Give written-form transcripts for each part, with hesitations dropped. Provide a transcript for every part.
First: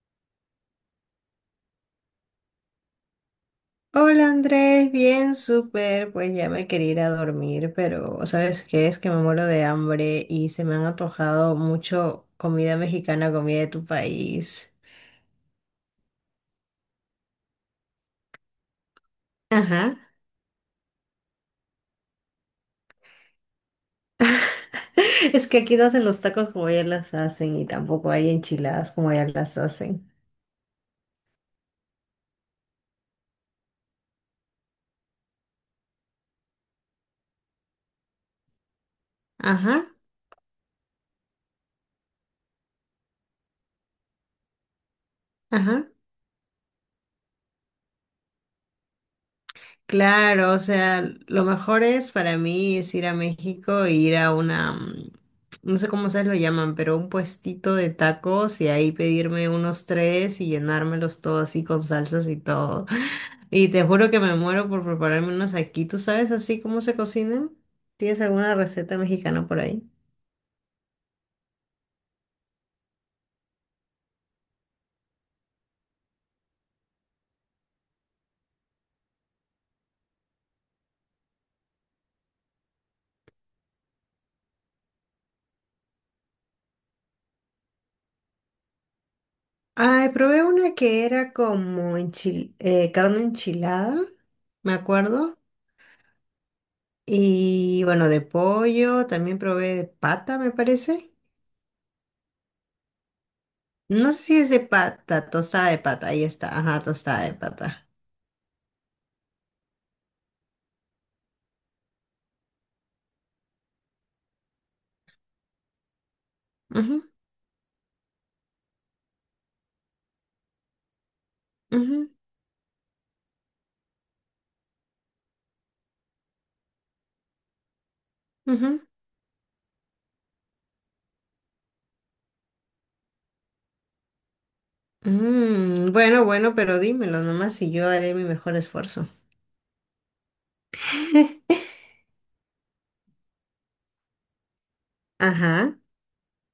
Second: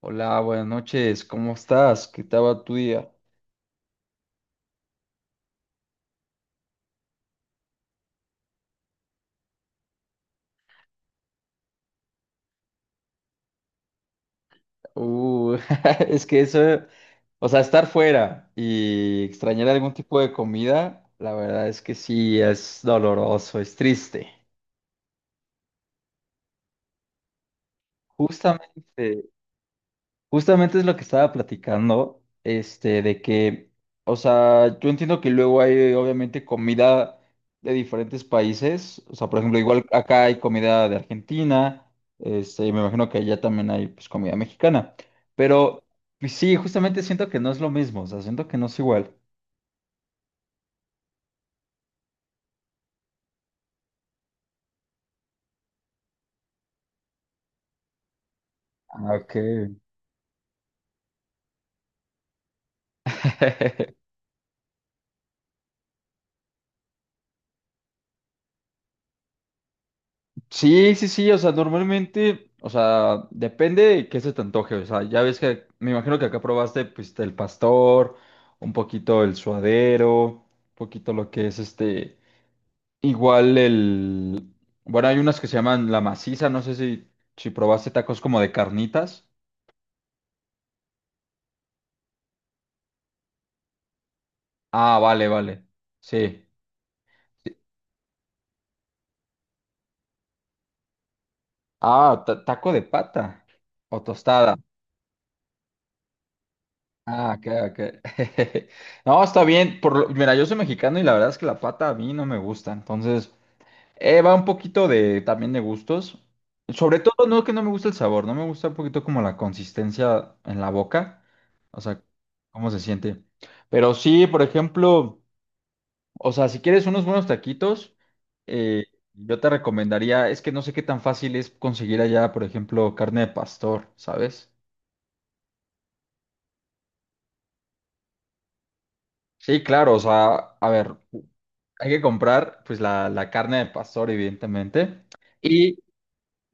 Hola, buenas noches, ¿cómo estás? ¿Qué tal va tu día? Hola Andrés, bien, súper. Pues ya me quería ir a dormir, pero ¿sabes qué? Es que me muero de hambre y se me han antojado mucho comida mexicana, comida de tu país. Uh, es que eso, o sea, estar fuera y extrañar algún Ajá. tipo de comida, la verdad es que sí, es doloroso, es triste. Es que aquí no hacen los tacos como allá las hacen y tampoco hay enchiladas como allá Justamente, las hacen. Justamente es lo que estaba platicando, de que, o sea, yo entiendo que luego hay obviamente comida de diferentes países, o sea, por ejemplo, Ajá, igual acá hay comida de Argentina, y me imagino que allá también hay pues comida mexicana, pero ajá. pues, sí, justamente siento que no es lo mismo, o sea, siento que no es igual. Claro, o sea, lo mejor es para mí es ir a México e ir a una, no sé cómo se lo llaman, pero un puestito de tacos y ahí Ah, ok. pedirme unos tres y llenármelos todo así con salsas y todo. Y te juro que me muero por prepararme unos aquí. ¿Tú sabes así cómo se cocinan? ¿Tienes alguna receta mexicana por ahí? Sí, sí, sí, o sea, normalmente, o sea, depende de qué se te antoje, o sea, ya ves que me imagino que acá probaste pues el pastor, un poquito el suadero, un poquito lo que es igual el, bueno, hay unas que se llaman la maciza, no sé si probaste tacos como de carnitas. Ay, probé una que era como carne enchilada, me Ah, vale, acuerdo. vale, sí. Sí. Y bueno, de pollo, también probé de pata, me parece. Ah, taco de pata o No sé si es tostada. de pata, tostada de pata, ahí está, ajá, tostada de Ah, ok, ok. pata. No, está bien. Mira, yo soy mexicano y la verdad es que la pata a mí no me gusta. Entonces, va un poquito de también de gustos. Sobre Ujú, todo, no que no me gusta el sabor, no me gusta un poquito como la consistencia en la boca. O sea, ujú, cómo se siente. Pero sí, por ejemplo, o sea, si quieres unos buenos taquitos, ujú. eh, yo te recomendaría, es que no sé qué tan fácil es conseguir allá, por ejemplo, carne de pastor, ¿sabes? Bueno, bueno, pero dímelo nomás y yo haré mi mejor esfuerzo. Sí, claro, o sea, a ver, hay que comprar pues la carne de pastor, evidentemente, Ajá. y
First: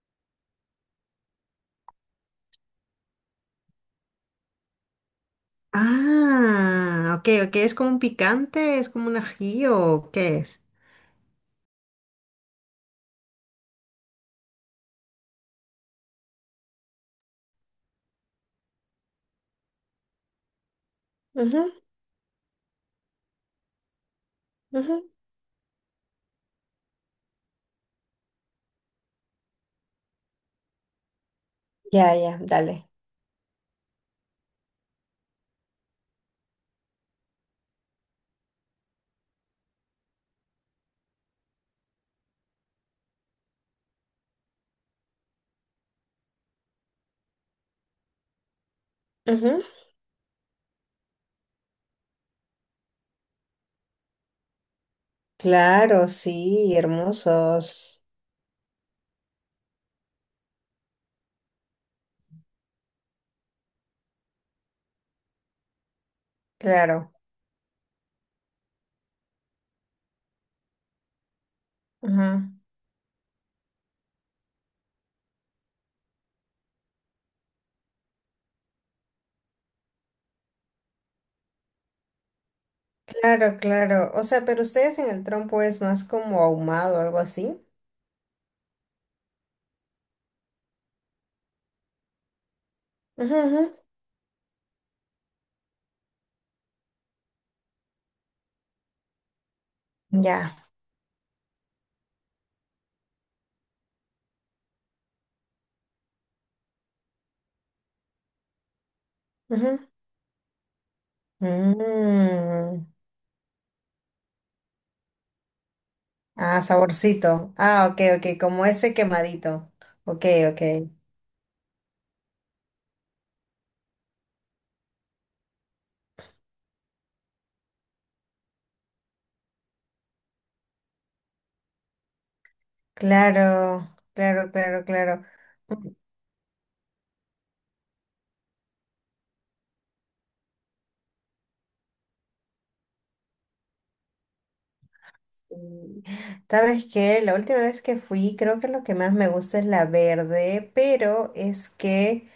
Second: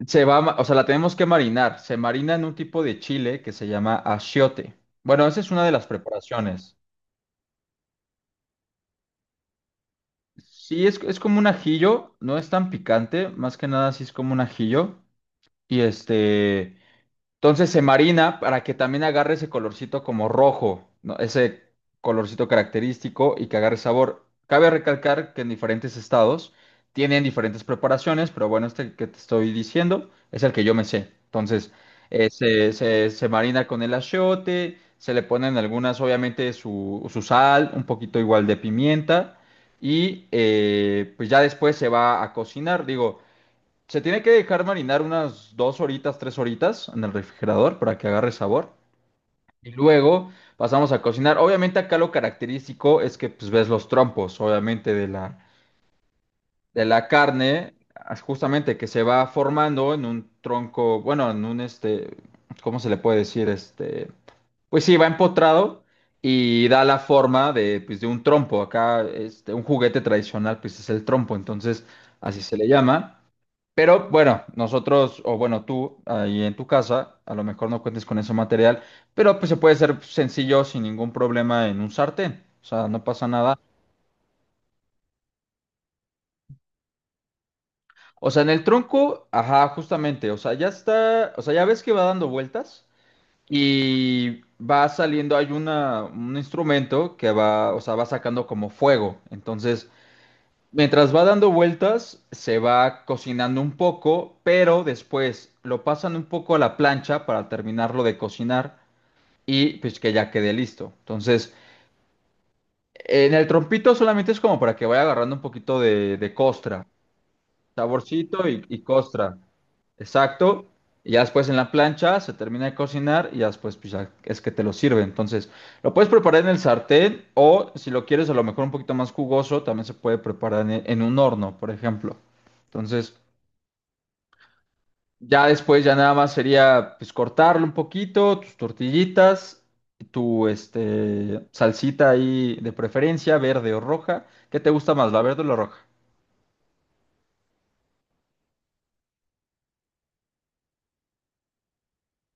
se va, o sea, la tenemos que marinar. Se marina en un tipo de chile que se llama achiote. Bueno, esa es una de las preparaciones. Ah, ok, ok, es como un picante, es como un ají o qué es. Sí, es como un ajillo, no es tan picante, más que nada sí es como un ajillo. Y este, Entonces se marina para que también agarre ese colorcito como rojo, ¿no? Ese colorcito característico y que agarre sabor. Cabe Ujú, ujú. recalcar que en diferentes estados tienen diferentes preparaciones, pero bueno, este que te estoy diciendo es el que yo me sé. Entonces, Ya, ya, se, dale. se- se marina con el achiote, se le ponen algunas, obviamente, su sal, un poquito igual de pimienta, y pues ya después se va a cocinar. Digo, se tiene que dejar marinar unas dos horitas, tres horitas en el refrigerador para que agarre sabor. Ujú. Y luego pasamos a cocinar. Obviamente acá lo característico es que pues, ves los trompos, obviamente, de la, Claro, sí, de la carne, hermosos. Justamente que se va formando en un tronco, bueno, ¿cómo se le puede decir? Pues sí, va empotrado y da la Claro. forma de, pues, de un trompo. Acá, un juguete tradicional, pues es el trompo, entonces así se Ujú. le llama. Pero bueno, nosotros, o bueno, tú ahí en tu casa, a lo mejor no cuentes con ese material, pero pues se puede hacer sencillo sin ningún problema en un sartén, o sea, no pasa Claro, nada. claro. O sea, pero ustedes en el trompo es más como ahumado o algo así. O sea, en el tronco, ajá, justamente, o sea, ya está, o sea, ya ves que va dando vueltas Ujú, ujú. y va saliendo, hay un instrumento que va, o sea, va sacando como fuego, entonces. Ya. Mientras va dando vueltas, se va cocinando un poco, pero después lo pasan un poco a la plancha para terminarlo de cocinar. Y Ujú. pues que ya quede listo. Entonces, Mm. en el trompito solamente es como para que vaya agarrando un poquito de Ah, costra, saborcito. Ah, ok, ok, saborcito y, como y ese costra. quemadito. Ok, ok. Exacto. Y ya después en la plancha se termina de cocinar y ya después pues, ya es que te lo sirve. Entonces, lo puedes preparar en el sartén o si lo quieres a lo mejor un poquito más jugoso, también se puede preparar en, un horno, por ejemplo. Entonces, Claro, claro, claro, claro. ya después ya nada más sería pues cortarlo un poquito, tus tortillitas, tu salsita ahí de preferencia, verde o roja. ¿Qué te gusta más, la verde o la roja? Sí. ¿Sabes qué? La última vez que fui, creo que lo que más me gusta es la verde, pero es que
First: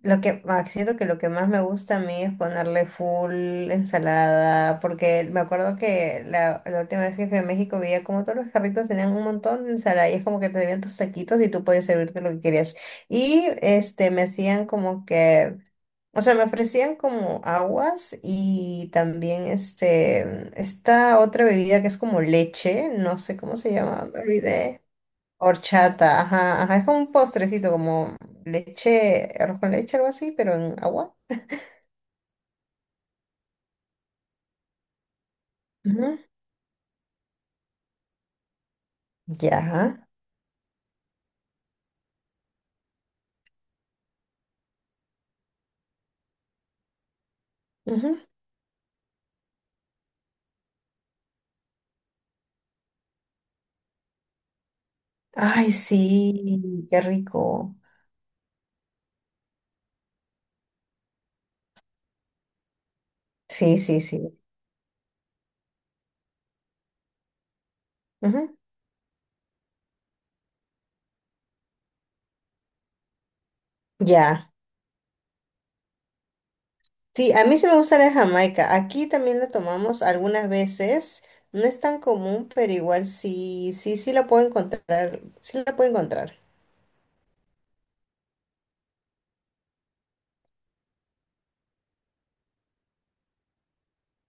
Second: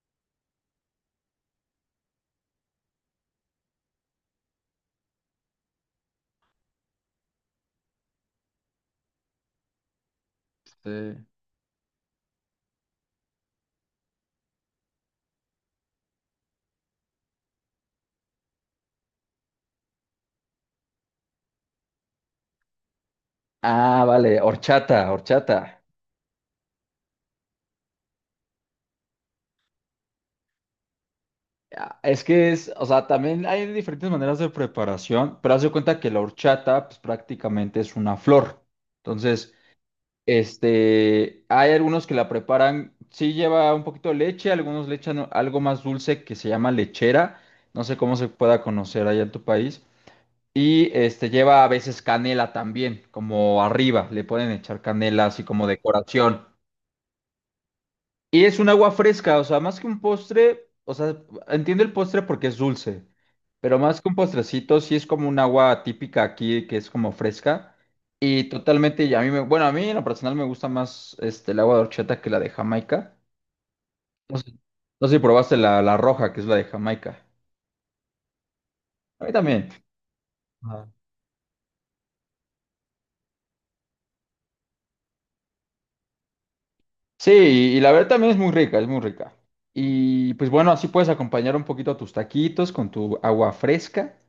lo que siento que lo que más me gusta a mí es ponerle full ensalada, porque me acuerdo que la última vez que fui a México veía como todos los carritos tenían un montón de ensalada y es como que te servían tus Este, taquitos y tú podías servirte lo que querías. Y este me hacían como que, o sea, me ofrecían como aguas y también este esta otra bebida que es como leche, no sé cómo se Ah, llama, me vale, olvidé. horchata, horchata. Horchata, ajá, ajá. Es como un postrecito, como leche, arroz con leche, algo así, pero en agua. Ah, es que es, o sea, también hay diferentes maneras de preparación, pero haz de cuenta que Ujú. la horchata pues prácticamente es una flor. Entonces, Ya. Hay algunos que la preparan, sí lleva un poquito de leche, algunos le echan algo más dulce que se llama lechera, no sé cómo Ujú. se pueda conocer allá en tu país. Y lleva a veces canela también, como arriba, le pueden echar canela así como Ay, decoración. sí, qué rico. Y es un agua fresca, o sea, más que un postre, o sea, entiendo el postre porque es dulce, pero Sí, más sí, que un sí. postrecito, sí es como un agua típica aquí que es como fresca y Ujú, totalmente, y a mí me, bueno, a mí en lo personal me gusta más el agua de horchata que la de Jamaica. No sé, ya. no sé si probaste la roja, que es la de Jamaica. Sí, a mí sí me gusta la de Jamaica. Aquí A mí también la también. tomamos algunas Ah. veces. No es tan común, pero igual sí, sí, sí la puedo encontrar. Sí la puedo encontrar. Sí, y la verdad también es muy rica, es muy rica. Y pues bueno, así puedes acompañar un poquito a tus taquitos con tu agua fresca.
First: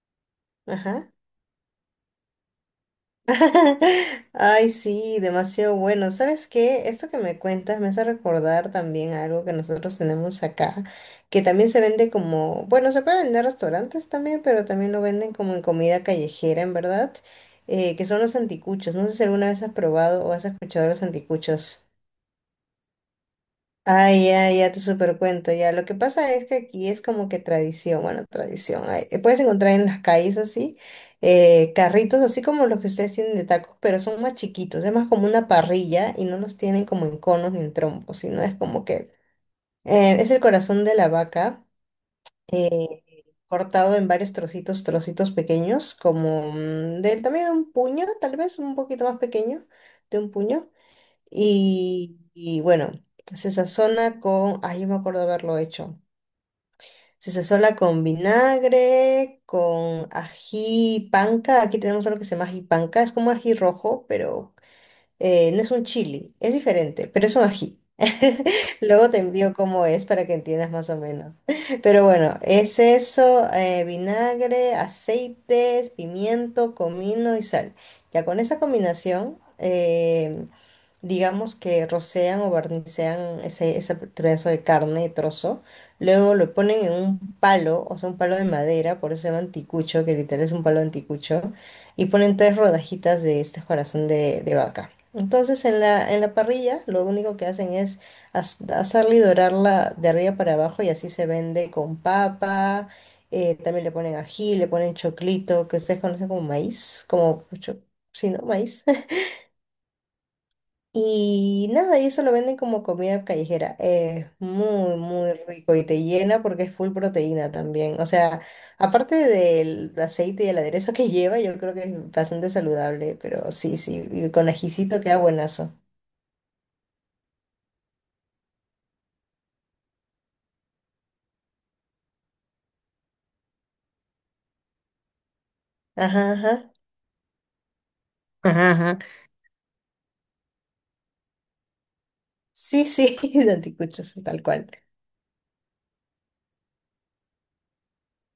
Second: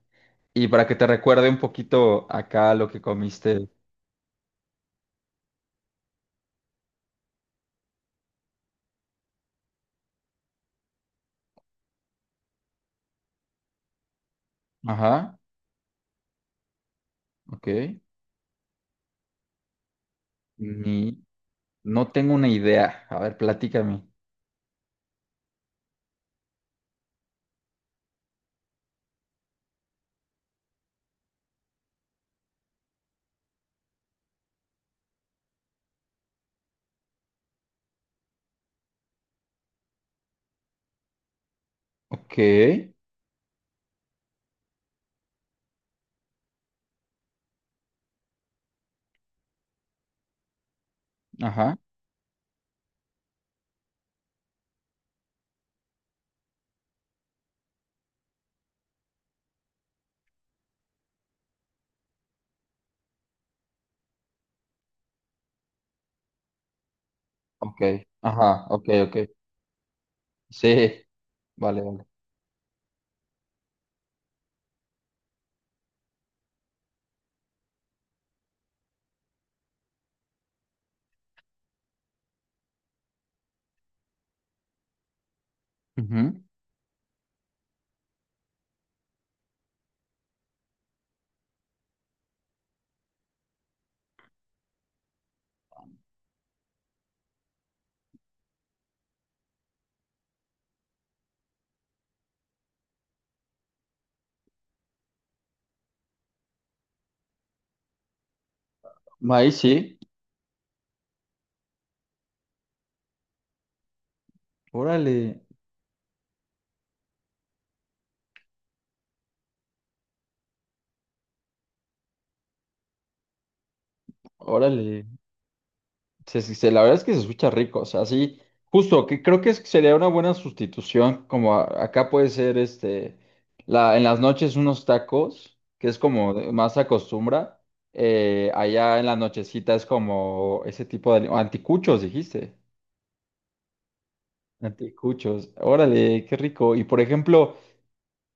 Y para que te Ajá. recuerde un poquito acá lo que comiste. Ay, sí, demasiado bueno. ¿Sabes qué? Esto que me cuentas me hace recordar también algo que nosotros tenemos acá, que también se vende como, bueno, se puede vender en restaurantes también, pero también lo venden Ajá, como en comida callejera, en verdad, ok. que son los anticuchos. No sé si alguna vez has probado o has escuchado de los Ni, anticuchos. No tengo una idea. A ver, platícame. Ah, ya, ya te supercuento, ya. Lo que pasa es que aquí es como que tradición, bueno, tradición. Ay, puedes encontrar en las calles así, carritos así como los que ustedes tienen de tacos, pero son más chiquitos, es más como una parrilla y no los tienen como en conos ni en trompos, sino es como que es el corazón de la vaca, Ok, eh, cortado en varios trocitos, trocitos pequeños, como del tamaño de un puño, tal vez un poquito más pequeño de un puño ajá, y bueno, se sazona con, ay, yo me acuerdo haberlo hecho. Se sazona con vinagre, con ají panca. Aquí tenemos algo que se llama ají panca. Es como ají rojo, pero no es un chili. Es diferente, pero es un ok, ají. ajá, ok, Luego ok. te envío cómo es para que Sí, entiendas más o menos. vale, vale. Pero bueno, es eso, vinagre, aceites, pimiento, comino y sal. Ya con esa combinación, digamos que rocean o barnicean ese pedazo de carne, trozo, luego Ujú. lo ponen en un palo, o sea, un palo de madera, por eso se llama anticucho, que literal es un palo de anticucho, y ponen tres rodajitas de este corazón de vaca. Entonces en la parrilla lo único que hacen es hacerla y dorarla de arriba para abajo y así se vende con papa, también le ponen ají, le ponen choclito, que ustedes conocen como maíz, como, sí, ¿no? Maíz. Maíz, sí. Y nada, y eso lo venden como comida callejera. Es muy, muy Órale, rico y te llena porque es full proteína también. O sea, aparte del aceite y el aderezo que lleva, yo creo que es bastante saludable, pero sí, sí, y con ajicito órale. queda buenazo. Sí, sí, sí, la verdad es que se escucha rico, o sea, sí, justo, que creo que sería una buena sustitución, como acá puede ser, en las noches unos tacos, que es Ajá, como ajá. más acostumbra, Ajá, ajá. allá en la nochecita es como ese tipo de, anticuchos, dijiste, Sí, sí, de anticuchos, tal cual. anticuchos, órale, qué rico, y por ejemplo,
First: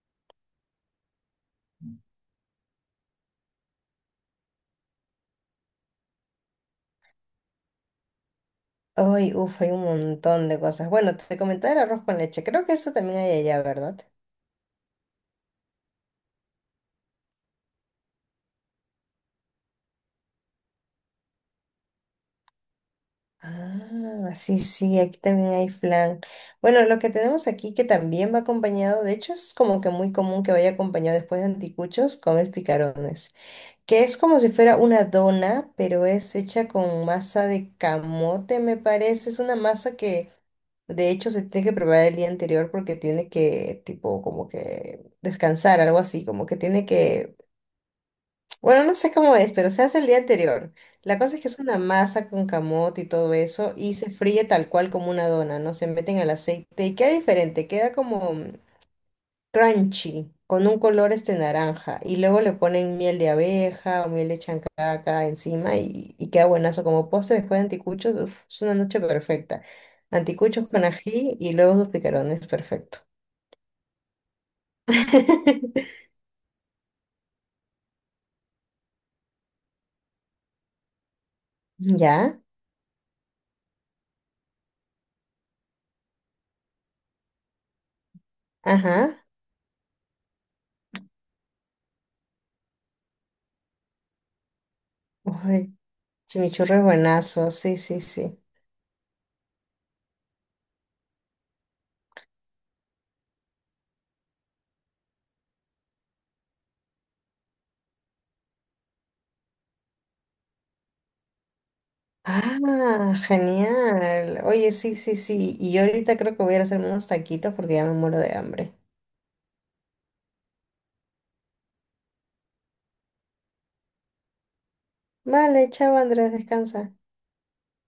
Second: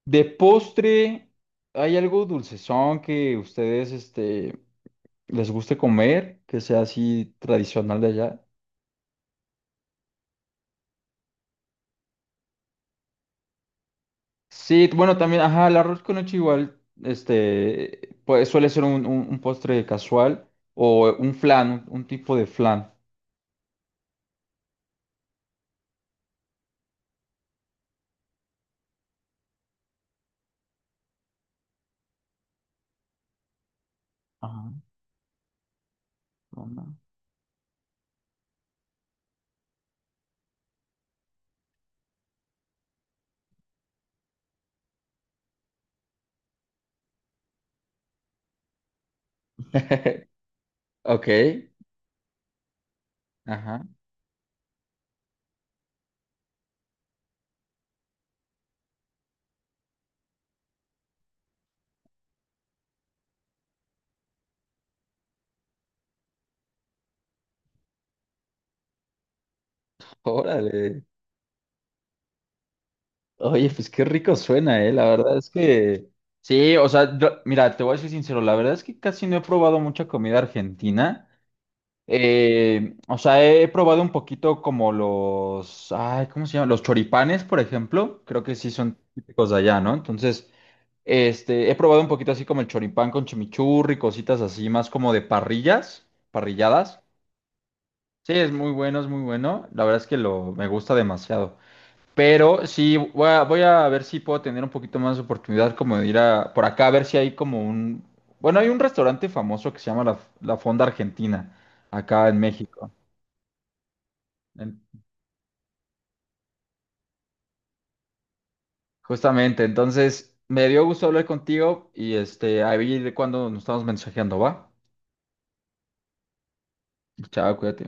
de postre, ¿hay algo dulcezón que ustedes, les guste comer, que sea así tradicional de allá? Ay, uff, hay un montón de cosas. Bueno, te comentaba el arroz con leche. Creo que eso también hay allá, ¿verdad? Sí, bueno, también, ajá, el arroz con leche igual, pues suele ser un postre casual o un flan, un tipo de flan. Ah, sí, sí, aquí también hay flan. Bueno, lo que tenemos aquí que también va acompañado, de hecho es como que muy común que vaya acompañado después de anticuchos, comes picarones, que es como si Ajá, fuera una dona, pero es hecha onda. con masa de camote, me parece. Es una masa que de hecho se tiene que preparar el día anterior porque tiene que, tipo, como que descansar, algo así, como que tiene que, bueno, no sé cómo es, pero se hace el día anterior. La Ok, cosa es que es una masa con camote y todo eso ajá, y se fríe tal cual como una dona, ¿no? Se meten al aceite y queda diferente, queda como crunchy, con un color este naranja. Y luego le ponen miel de abeja o miel de chancaca encima y queda buenazo como postre después de anticuchos. Uf, es una noche perfecta. Anticuchos con órale. ají y luego sus picarones, perfecto. Oye, pues qué rico suena, la verdad es que, sí, o sea, mira, te voy a ser sincero, la verdad es que casi no he probado mucha comida argentina. ¿Ya? O sea, he probado un poquito como ay, ¿cómo se llama? Los choripanes, por ejemplo, creo que sí son Ajá. típicos de allá, ¿no? Entonces. He probado un poquito así como el choripán con chimichurri, cositas así, más como de Uy, parrillas, chimichurri es parrilladas. buenazo, sí, sí, Sí, sí. es muy bueno, es muy bueno. La verdad es que me gusta demasiado. Pero sí, voy a ver si puedo tener un poquito más de oportunidad como de por acá a ver si hay como un. Bueno, hay un restaurante famoso que se llama La Fonda Argentina, acá en México. Ah, genial. Oye, En- sí, sí, sí. Y yo ahorita creo que voy a ir a hacerme unos taquitos porque ya me muero de hambre. Justamente, entonces me dio gusto hablar contigo y ahí cuando nos estamos mensajeando, ¿va? Vale, chao Andrés, descansa. Chao, cuídate.